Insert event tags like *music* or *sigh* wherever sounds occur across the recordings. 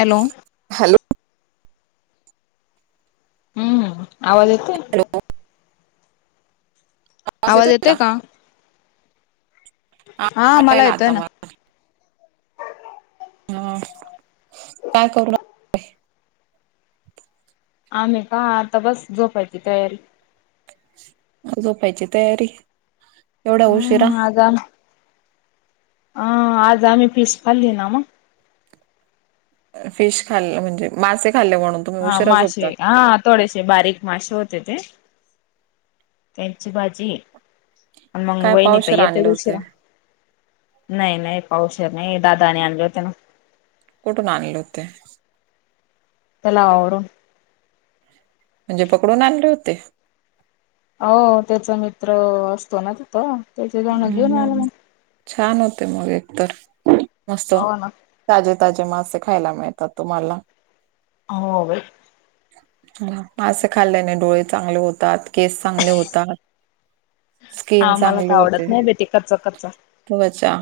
Hello hello हम्म हम्म आवाज येत हॅलो आवाज येते का हा मला यायला येतोय आता ना मला ह काय करू आमही का आता बस झोपायची तयारी झोपायची तयारी एवढा उशिरा हझम अ आज आ्ही पिस फाली ना मग फिश खाल् म्हणजे मासे खाल्ले म्हणून तुम्ही हा उशिरा माश झोपतात ह थोडेसे बारीक मासे होते ते त्यांची भाजी आणि मग काय वहिनी तर पावशेर येते आणले होते दुशिरा नाही नाही पावस नाही दादाने आणले होते ना कुठून आणले होते लावर म्हणजे पकडून आणले होते हो त्याचा मित्र असतो ना तिथं त्याचे जाण घेऊन ह आला मग. छान होते मग एकतर मस्त हो ना ताजे ताजे मासे खायला मिळतात तुम्हाला हो मासे खाल्ल्याने डोळे चांगले होतात केस चांगले होतात स्कीम आम्हाला तर चांगली होती आवडत नाही बेटे कर्चा कर्च ते बचा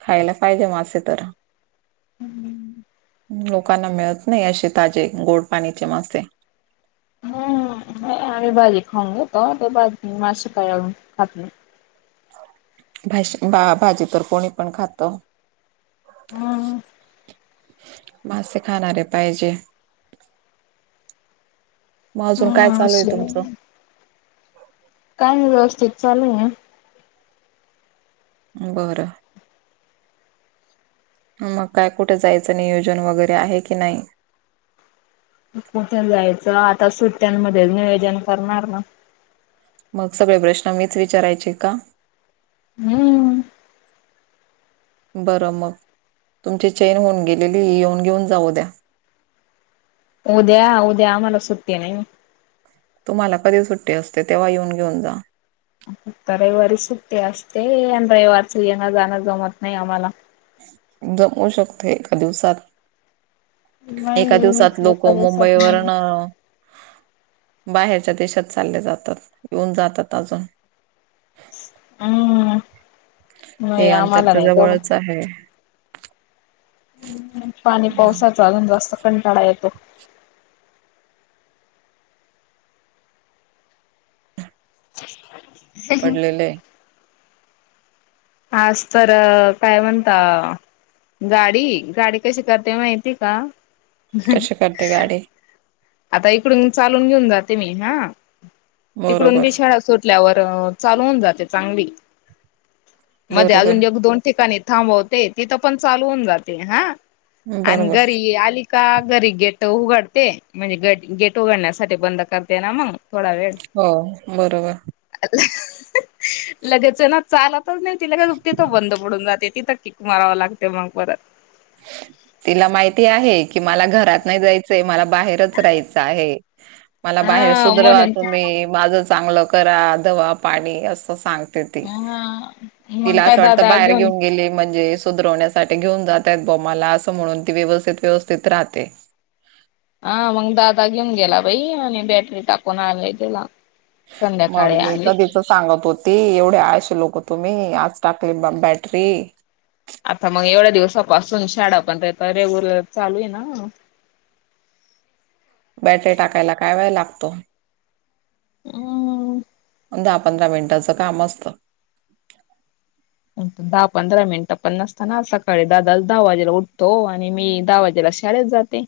खायला पाहिजे मासे तर हम्म लोकांना मिळत नाही असे ताजे गोड पाणीचे मासे हम्मही बाजी खाऊ घे त बा मासे खा खातली भा बा भाजी तर कोणी पण खात हम *unintelligible* मसे खाणारे पाहिजे मग अजून काय हम चालू आहे असं. तुमचं काय व्यवस्थित चालूय ना बरं मग काय कुठे जायचं नियोजन वगैरे आहे की नाही कुठे जायचं आता सुट्ट्यांमध्ये नियोजन करणार ना मग सगळे प्रश्न मीच विचारायचे का हम्म बरं मग तुमची चेन होऊन गेलेली ही येऊन घेऊन जाऊ द्या उद्या उद्या आम्हाला सु्टी नाही तुम्हाला कधी सुट्टी असते तेव्हा येऊन घेऊन जा रविवारी सुट्टी असते आणि रविवारच येंगा जाणं जमत नाही आम्हाला जमवू शकते एका दिवसात एका नाही दिवसात लोक करसत नाही. मुंबईवरन बाहेरच्या देशात चालले जातात येऊन जातात अजून उम्म नाही, हे अंतर आम्हाला तर नाही जमत, जवळच आहे पाणी पावसात चालून जास्त कंटाळा येतो. *inaudible* पडलेले. आज तर... काय म्हणता? गाडी? गाडी कशी करते माहिती का? कशी करते गाडी? आता इकडून चालून घेऊन जाते मी, हा! तिकडून बरोबर बी शाळा सोड ल्यावर चालवून जाते चांगली, मध्ये बरोबर, अजून एक-दोन ठिकाणी थांबवते. तिथं पण चालवून जाते, हा! आणि बरोबर. घरी आली का, घरी गेट उघडते, म्हणजे गट-गेट उघडण्यासाठी बंद करते ना मग थोडा वेळ हो, बरोबर. लगेच ना, चालतच नाही ती, लगेच तिथं बंद पडून जाते तिथं ती. मरावं लागते मग परत *inaudible* तिला माहिती आहे की मला घरात नाही जायचंय, मला बाहेरच राहायचं आहे. मला बाहेर हा सुधरवा म्हणून तुम्ही, माझं चांगलं करा, दवा, पाणी, असं सांग. हा मग तिला काय असं वाटतं, दादा बाहेर घेऊन गेली म्हणजे सुधरवण्यासाठी घेऊन जात *inaudible* मला असं म्हणून, ती व्यवस्थित-व्यवस्थित राहते. हा, मग दादा घेऊन गेला बाई आणि बॅटरी टाकून आणली त्याला. *inaudible* संध्याकाळी आणली असं सांगत होती, एवढे आळशी लोक तुम्ही, आज टाकली बा बॅटरी. आता मग एवढ्या दिवसापासून, शाळा पण त्याची रेग्युलर चालू आहे ना? बॅटरी टाकायला काय वेळ लागतो? उम्म्म. दहा-पंधरा मिनिटाचं काम असतं. दहा-पंधरा मिनिटं पण नसतात ना सकाळी, दादा दहा वाजेला उठतो आणि मी दहा वाजेला शाळेत जाते.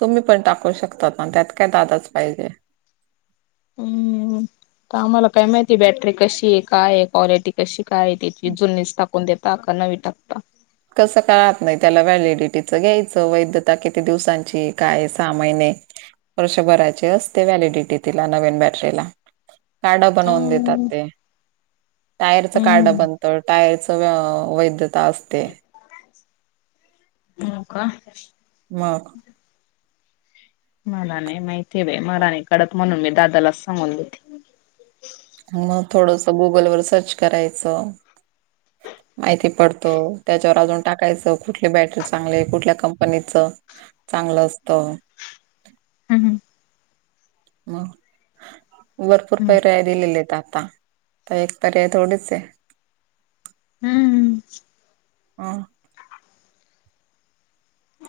तुम्ही पण टाकू शकतात ना? त्यात काय दादाच पाहिजे. हम्म. आता आम्हाला काय माहिती, बॅटरी कशी आहे? काय आहे? क्वालिटी कशी काय आहे त्याची? जुनीच टाकून देत *inaudible* नवी टाकतात. कसं कळत नाही त्याला? व्हॅलिडिटीचं घ्यायचं, वैधता किती दिवसांची, काय, सहा महिने वर्ष भराची असते व्हॅलिडिटी तिला, नवीन बॅटरीला. कार्ड बनवून देतात हम्म ते. टायरचं कार्ड हम्म बनतं, टायरचं व-वैधता असते. हो का? मग! मला नाही माहिती बाई. मला नाही कळत, म्हणून मी दादालाच सांगून देते. मग, थोडसं गुगलवर सर्च करायचं. माहिती पडतो, त्याच्यावर अजून टाकायचं, कुठली बॅटरी चांगली, कुठल्या कंपनीचं चांगलं असतं. हम-हम. ह. भरपूर पर्याय दिलेले आहेत आता, तो एक पर्याय थोडीच आहे. हम्म... हा.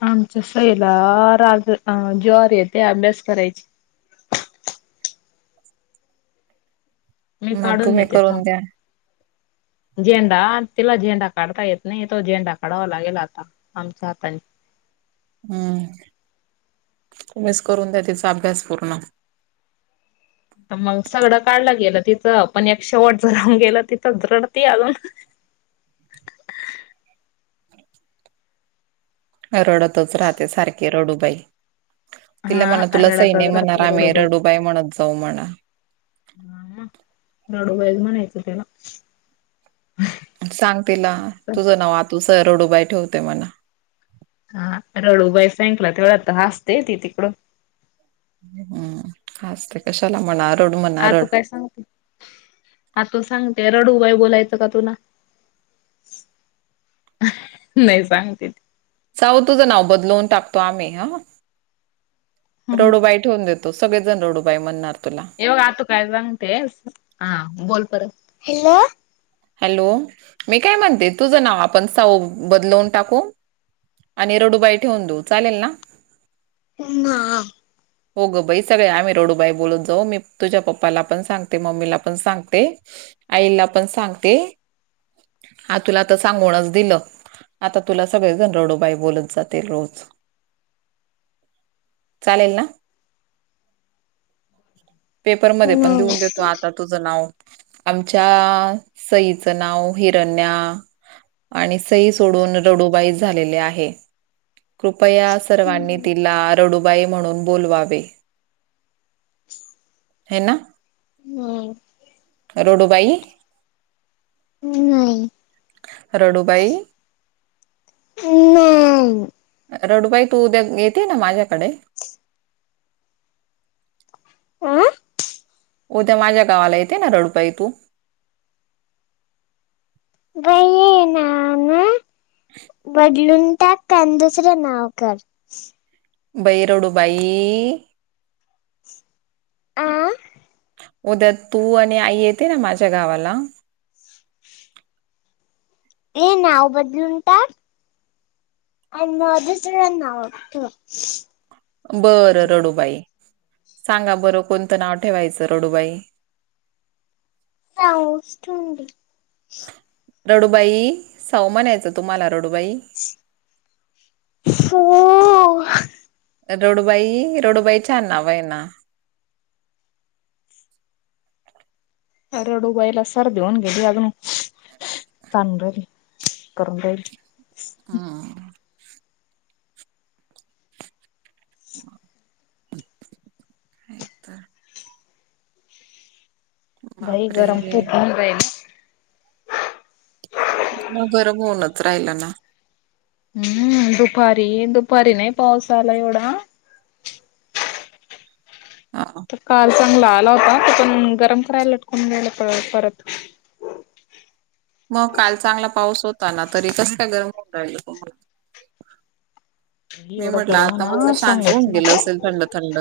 आमच्या सईला राज-अ-जीवावर येतं अभ्यास करायचं. मी मग काढून तुम्ही देते करून द्या. थांब झेंडा तिला झेंडा काढता येत नाही तो झेंडा काढावा लागेल आता आमच्या हात हम्म तुमहीच करून द्या तीचा अभ्यास पूर्ण तर मग सगळं काढलं गेलं तिचं आपण एक शेवटच राऊन गेलं तिथंच रडती अजून रडतच राहते सारखे रडूबाई तिला हा म्हणा तुला सई रडतच नाही म्हनार राहते आम्ही रडूबाई म्हणत जाऊ म्हणा. हम्म हम्म रडू बाई च म्हणायच तिला. सांग तिला तुझं नाव आतुस रडूबाई ठेवते मला हा रडूबाई सांगितलं तेवढ आ तर हसते ती तिकडून हम्म हसते कशाला म्हणा रड म्हणा आतू रड. काय सांगते. आतू सांगते रडूबाई बोलायचं का तुना. नाही सांगते. सावू तुझं नाव बदलवून टाकतो आम्ही ह रडू बाई ठेवून देतो. तो सगळे जण रडू बाई म्हणणार तुला ये बघ आ तो काय सांगते हा बोल परत हलो हॅलो मी काय म्हणते तुझं नाव आपण साऊ बदलवून टाकू आणि रडूबाई ठेवून देऊ चालेल ना. नाय. *inaudible* हो गं बाई सगळे आम्ही रडूबाई बोलत जाऊ मी तुझ्या पप्पाला पण सांगते मम्मीला पण सांगते. आईला पण सांगते हा तुला तर सांगूनच दिलं. आता तुला सगळे जण रडू बाई बोलत जातील रोज चालेल ना. पेपरमध्ये पण देऊन देतो आता तुझं नाव आमच्या सईचं नाव हिरण्या्या आणि सोडून रडुबाई झाले आहे कृपया सर्वांनी तिला रड बाई म्हणून बोलवावे. *inaudible* आहे ना हम्म रडूबाई हम्म रडूबाई हम नाय रडुबाई तू उद्या येते ना माझ्याकडे आ उद्या माझ्या गावाला येते ना रडुबाई तू बाई ये ना ना बदलून टात पण दुसरं नाव कर. बाई रडु बाई आं उद्या तू आणि आई येते ना माझ्या गावाला ये नाव बदलून टाक. आणि दुसरा नाव ठेव. बरं रडूबाई सांगा बरं कोणतं नाव ठेवायचं रडूबाई *inaudible* सावू च ठेवून दे. रडुबाई सावू म्हनयचं तुम्हाला रडुबाई हो रडुबाई रडुबाई छान नाव येना रड उगयला सर्दी होऊन गेली अजून ांल राहिल करून राहिल हा का तर भाई गरम बापरे फूप बन र मग घर बऊनच राहिला ना हम्म दुपारी दुपारी नाही पाऊस आला एवढा हा तर काल चांगला आला होता त पण गरम करायला लटकून ग्यायला परत मग काल चांगला पाऊस होता ना तरी कस का गरम होऊन राहिल तुम्हाला मी एवढं म्हटलं गरम हो आता मत ना शांत सांगूच होऊन गेलं नको असेल थंड थंड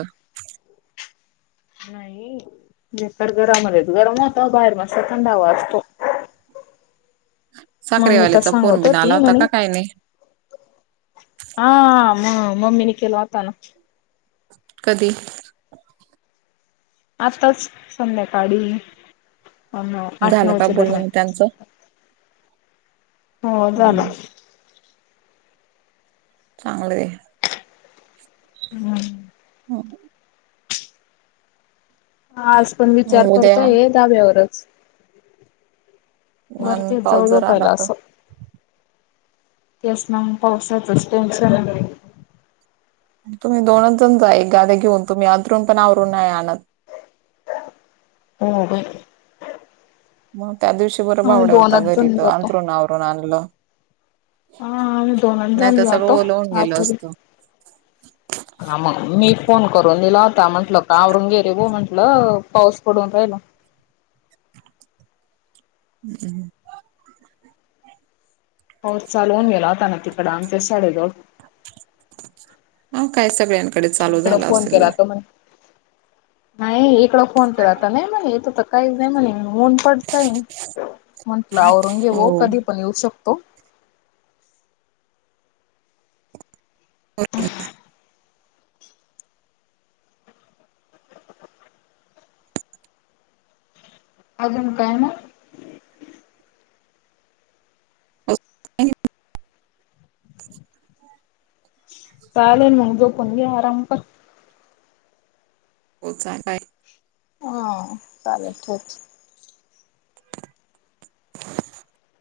नाही म्ह तर गरमलेच गरम होता बाहेर मस्त थंडा हवा असतो मम्मी त साखरेवालीचा फोन सांगत हो बिन आला ती होता म्हणे का काही नाही हा म मम्मी नि केेल होता ना कधी आताच संध्याकाळी आठ झालं का नऊच्या बोलणं दरम्यान मग त्यांचं हो जाला हम्म चांगलय हम्म ह आज पण विचार उद्या करतोय ये धाब्यावरच अन वरतीच जाऊ पाऊस जाऊ जर आला पाहिला तर असं येस मॅम पावसातच टेन्शन आहे तुम्ही दोनच जण जा एक गादा्या घेऊन तुम्ही अरून पण आवरून नाही आणात होही मग त्या दिवशी बरं आम्ही बावड्या होता दोनच घरी जण तर जातो अंतरून आवरून आणलं हा आम्ही दोनच नाही जण तर सगळं जातो ओलावून गेल आसरी. असत हा मग मी फोन करून दिला होता म्हंटल कावरृंगेरी भा म्हंटलं पाऊस पडून राहिला हम्म हो चाल न मललाताना तिकड आमच्या शाळेजवळ ह कायस बन इकड फोन केला होता म नाही इकड फोन केलाता नाही म येत तर काहीच नाही म्हणे ऊन पडताय म्हंटलं औरंगे व हो कधी पण येऊ शकतो ह अजून काय मग अ चालेलल मग जोपण घे आराम कर होच आहे काय ह चालेल च